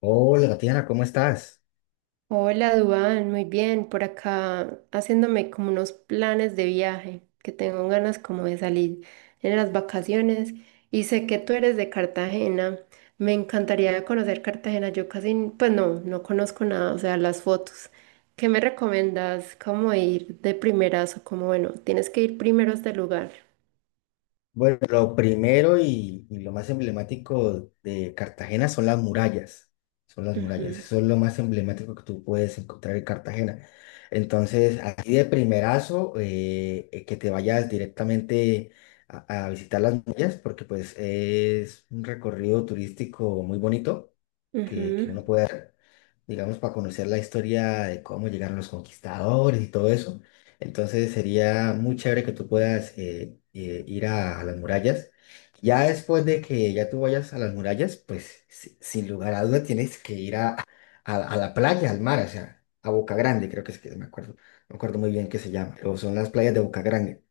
Hola, Tatiana, ¿cómo estás? Hola, Duván, muy bien. Por acá haciéndome como unos planes de viaje, que tengo ganas como de salir en las vacaciones. Y sé que tú eres de Cartagena. Me encantaría conocer Cartagena. Yo casi, no conozco nada, o sea, las fotos. ¿Qué me recomiendas? ¿Cómo ir de primeras o cómo, bueno, tienes que ir primero a este lugar? Bueno, lo primero y lo más emblemático de Cartagena son las murallas. Son las murallas. Ujú, Eso es lo más emblemático que tú puedes encontrar en Cartagena. Entonces, así de primerazo, que te vayas directamente a visitar las murallas, porque pues es un recorrido turístico muy bonito que ujú, uno puede hacer, digamos, para conocer la historia de cómo llegaron los conquistadores y todo eso. Entonces sería muy chévere que tú puedas ir a las murallas. Ya después de que ya tú vayas a las murallas, pues sin lugar a duda tienes que ir a la playa, al mar, o sea, a Boca Grande, creo que es que me acuerdo muy bien que se llama, o son las playas de Boca Grande,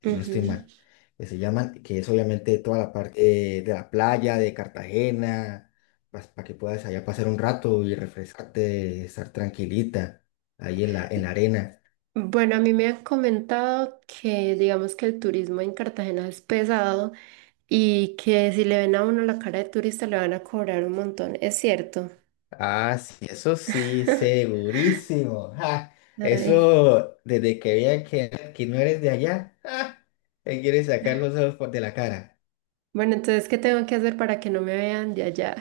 si no estoy ujú. mal, que se llaman, que es obviamente toda la parte de la playa, de Cartagena, para que puedas allá pasar un rato y refrescarte, estar tranquilita ahí en la arena. Bueno, a mí me han comentado que digamos que el turismo en Cartagena es pesado. Y que si le ven a uno la cara de turista le van a cobrar un montón. Es cierto. Ah, sí, eso sí, segurísimo. Ja, Ay. eso, desde que vean que no eres de allá, ja, te quieres sacar los ojos por de la cara. Bueno, entonces, ¿qué tengo que hacer para que no me vean de allá?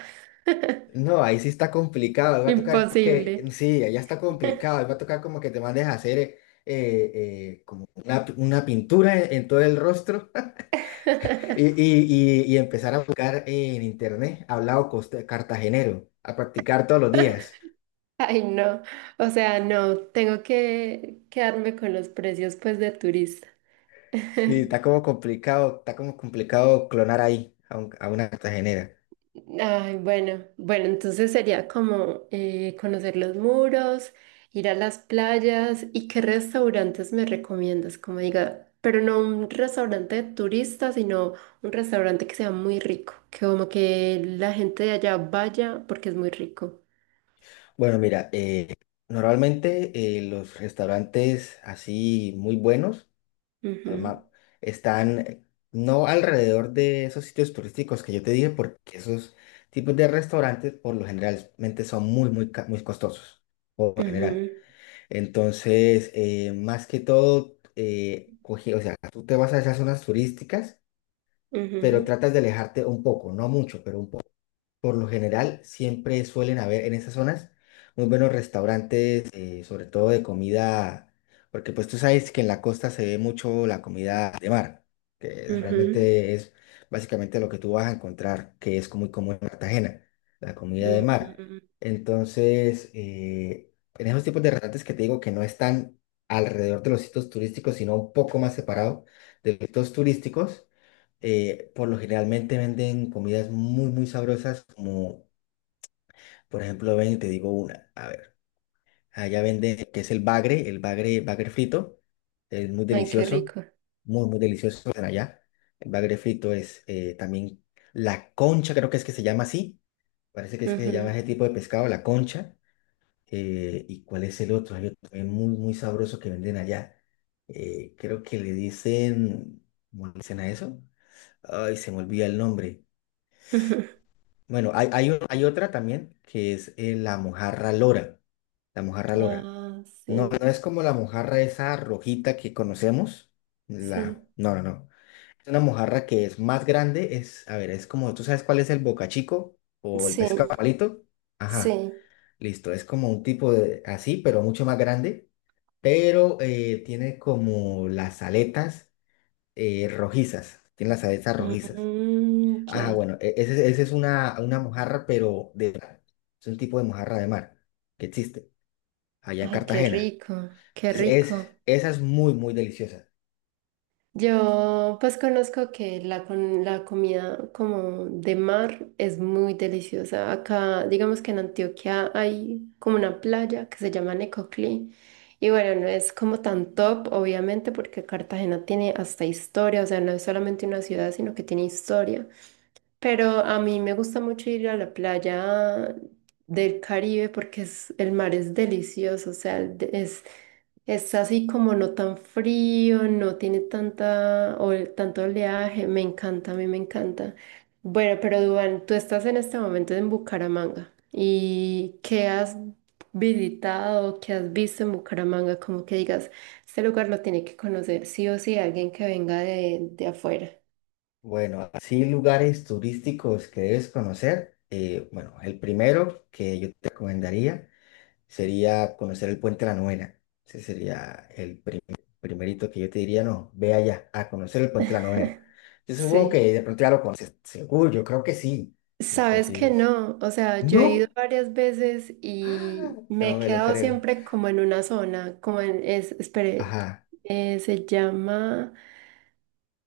No, ahí sí está complicado. Ahí va a tocar que, Imposible. sí, allá está complicado. Ahí va a tocar como que te mandes a hacer como una pintura en todo el rostro y empezar a buscar en internet hablado cartagenero, a practicar todos los días. Ay, no. O sea, no, tengo que quedarme con los precios pues de turista. Sí, está como complicado clonar ahí a una cartagenera. Ay, bueno, bueno, entonces sería como conocer los muros, ir a las playas y qué restaurantes me recomiendas, como diga, pero no un restaurante de turistas, sino un restaurante que sea muy rico, que como que la gente de allá vaya porque es muy rico. Bueno, mira, normalmente los restaurantes así muy buenos arma- Ujú, están no alrededor de esos sitios turísticos que yo te dije, porque esos tipos de restaurantes por lo generalmente son muy, muy, muy costosos, por lo general. ujú, Entonces, más que todo, o sea, tú te vas a esas zonas turísticas, pero ujú, tratas de alejarte un poco, no mucho, pero un poco. Por lo general, siempre suelen haber en esas zonas muy buenos restaurantes, sobre todo de comida, porque pues tú sabes que en la costa se ve mucho la comida de mar, que ujú, realmente es básicamente lo que tú vas a encontrar, que es muy común en Cartagena, la comida de ujú, mar. ujú. Entonces, en esos tipos de restaurantes que te digo que no están alrededor de los sitios turísticos, sino un poco más separado de los sitios turísticos, por lo generalmente venden comidas muy, muy sabrosas, como por ejemplo, ven y te digo una, a ver, allá venden, que es el bagre, bagre frito, es muy Ay, qué delicioso, rico. muy, muy delicioso están allá. El bagre frito es también la concha, creo que es que se llama así, parece que es Ujú, que se llama ujú. ese tipo de pescado, la concha. ¿Y cuál es el otro? Hay otro también muy, muy sabroso que venden allá. Creo que le dicen, ¿cómo le dicen a eso? Ay, se me olvida el nombre. Bueno, hay otra también que es la mojarra lora. La mojarra lora. Ah, sí, No, no es como la mojarra esa rojita que conocemos. La... sí, No, no, no. Es una mojarra que es más grande. Es, a ver, es como, ¿tú sabes cuál es el bocachico o el sí, pescado palito? Ajá, sí. listo. Es como un tipo de así, pero mucho más grande. Pero tiene como las aletas rojizas. Tiene las aletas rojizas. Mm, Ah, ya. bueno, ese es una mojarra, pero de mar. Es un tipo de mojarra de mar que existe allá en Ay, qué Cartagena. rico, qué Es, es- rico. esa es muy, muy deliciosa. Yo pues conozco que la comida como de mar es muy deliciosa. Acá, digamos que en Antioquia hay como una playa que se llama Necoclí. Y bueno, no es como tan top, obviamente, porque Cartagena tiene hasta historia, o sea, no es solamente una ciudad, sino que tiene historia. Pero a mí me gusta mucho ir a la playa del Caribe porque es, el mar es delicioso, o sea, es así como no tan frío, no tiene tanta, o tanto oleaje, me encanta, a mí me encanta. Bueno, pero Duván, tú estás en este momento en Bucaramanga y ¿qué has visitado, qué has visto en Bucaramanga? Como que digas, este lugar lo tiene que conocer sí o sí alguien que venga de afuera. Bueno, así lugares turísticos que debes conocer. Eh, bueno, el primero que yo te recomendaría sería conocer el Puente de la Novena. Ese sería el primerito que yo te diría, no, ve allá a conocer el Puente de la Novena. Yo supongo Sí. que de pronto ya lo conoces. Seguro, yo creo que sí. Pues Sabes que sí. no, o sea, yo he ido No. varias veces Ah, y me no he me lo quedado creo. siempre como en una zona, espere, Ajá, se llama,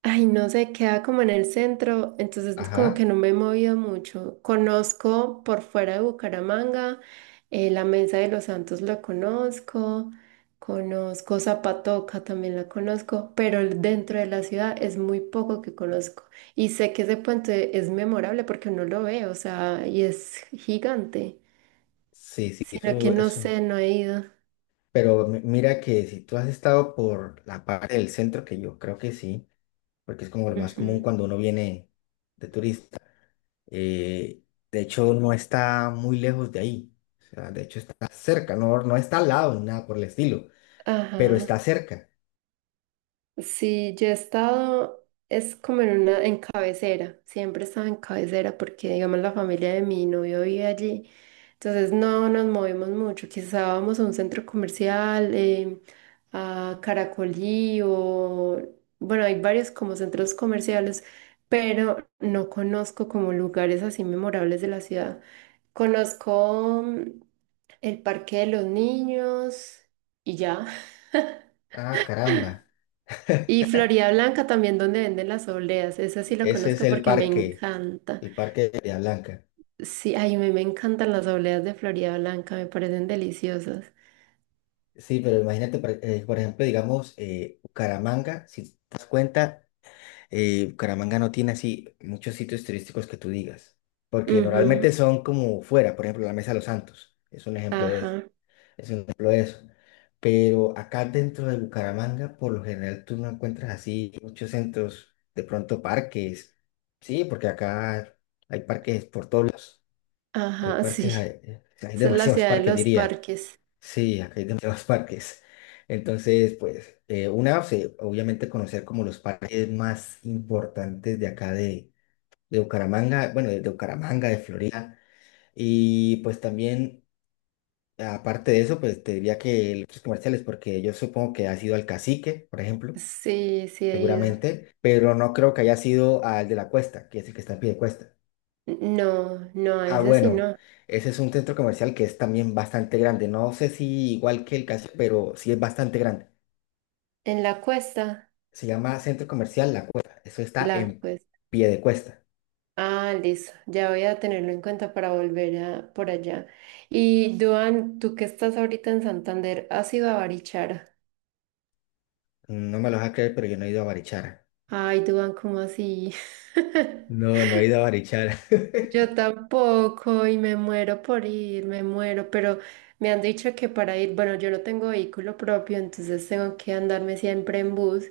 ay, no sé, queda como en el centro, entonces como que ajá. no me he movido mucho. Conozco por fuera de Bucaramanga, la Mesa de los Santos la conozco, conozco Zapatoca también la conozco, pero dentro de la ciudad es muy poco que conozco. Y sé que ese puente es memorable porque uno lo ve, o sea, y es gigante, Sí, sí, sino que eso, no eso. sé, no he ido. Pero mira que si tú has estado por la parte del centro, que yo creo que sí, porque es como lo más común Ujú. cuando uno viene de turista. Eh, de hecho, no está muy lejos de ahí. O sea, de hecho está cerca, no, no está al lado ni nada por el estilo, pero está Ajá. cerca. Sí, yo he estado, es como en una, en cabecera, siempre estaba en cabecera porque, digamos, la familia de mi novio vive allí, entonces no nos movemos mucho, quizá vamos a un centro comercial, a Caracolí o, bueno, hay varios como centros comerciales, pero no conozco como lugares así memorables de la ciudad. Conozco mm, el Parque de los Niños y ya. Ah, caramba. Y Florida Blanca también, donde venden las obleas. Esa sí la Ese es conozco porque me encanta. el parque de Bahía Blanca. Sí, ay, me encantan las obleas de Florida Blanca, me parecen deliciosas. Sí, pero imagínate, por ejemplo, digamos, Bucaramanga, si te das cuenta, Bucaramanga no tiene así muchos sitios turísticos que tú digas, porque Ujú, normalmente son como fuera, por ejemplo, la Mesa de los Santos, es un ejemplo de eso, ajá, es un ejemplo de eso. Pero acá dentro de Bucaramanga, por lo general, tú no encuentras así muchos centros, de pronto parques, sí, porque acá hay parques por todos lados, hay ajá, sí. parques, hay Esa es la demasiados ciudad de parques, los diría. parques. Sí, acá hay demasiados parques. Entonces, pues, una, sí, obviamente conocer como los parques más importantes de acá de Bucaramanga, bueno, de Bucaramanga, de Florida. Y pues también, aparte de eso, pues te diría que los comerciales, porque yo supongo que ha sido al Cacique, por ejemplo, Sí, sí he ido. seguramente, pero no creo que haya sido al de la Cuesta, que es el que está en pie de cuesta. No, no, a Ah, esa sí bueno, no. ese es un centro comercial que es también bastante grande. No sé si igual que el Cacique, pero sí es bastante grande. En la cuesta, Se llama Centro Comercial La Cueva. Eso está la en cuesta. pie de cuesta. Ah, listo. Ya voy a tenerlo en cuenta para volver a, por allá. Y Duan, tú que estás ahorita en Santander, ¿has ido a Barichara? No me lo vas a creer, pero yo no he ido a Barichara. Ay, Duan, ¿cómo así? No, no he ido a Barichara. Yo tampoco y me muero por ir, me muero, pero me han dicho que para ir, bueno, yo no tengo vehículo propio, entonces tengo que andarme siempre en bus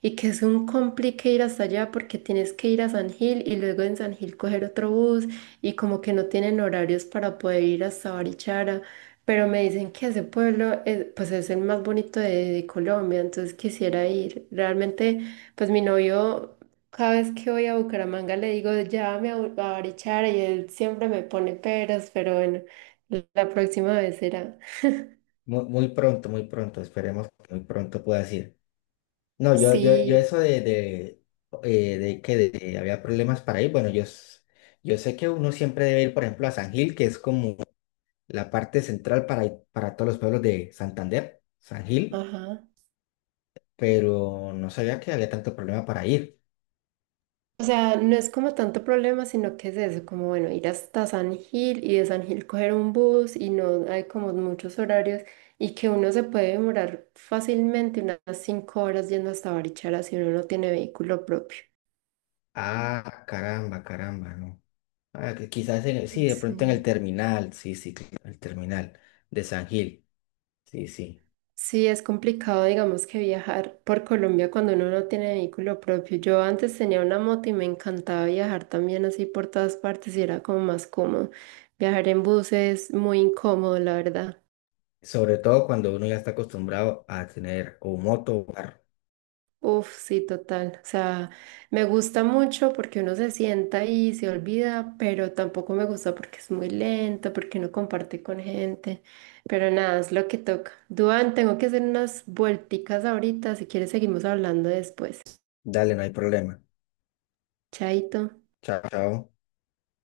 y que es un complique ir hasta allá porque tienes que ir a San Gil y luego en San Gil coger otro bus y como que no tienen horarios para poder ir hasta Barichara, pero me dicen que ese pueblo es, pues es el más bonito de Colombia, entonces quisiera ir. Realmente, pues mi novio... Cada vez que voy a Bucaramanga le digo, llévame a, a Barichara y él siempre me pone peros, pero bueno, la próxima vez será. Muy, pronto, muy pronto. Esperemos que muy pronto pueda ir. No, yo Sí, eso de, de que de había problemas para ir. Bueno, yo sé que uno siempre debe ir, por ejemplo, a San Gil, que es como la parte central para, para todos los pueblos de Santander, San Gil, ajá. pero no sabía que había tanto problema para ir. O sea, no es como tanto problema, sino que es eso, como bueno, ir hasta San Gil y de San Gil coger un bus y no hay como muchos horarios y que uno se puede demorar fácilmente unas 5 horas yendo hasta Barichara si uno no tiene vehículo propio. Ah, caramba, caramba, ¿no? Ah, que quizás en sí, de pronto en el Sí. terminal, sí, sí, el terminal de San Gil, sí, sí. Sí, es complicado, digamos, que viajar por Colombia cuando uno no tiene vehículo propio. Yo antes tenía una moto y me encantaba viajar también así por todas partes y era como más cómodo. Viajar en bus es muy incómodo, la verdad. Sobre todo cuando uno ya está acostumbrado a tener o moto o carro. Uf, sí, total. O sea, me gusta mucho porque uno se sienta y se olvida, pero tampoco me gusta porque es muy lento, porque no comparte con gente. Pero nada, es lo que toca. Duan, tengo que hacer unas vuelticas ahorita. Si quieres, seguimos hablando después. Dale, no hay problema. Chaito. Chao, chao.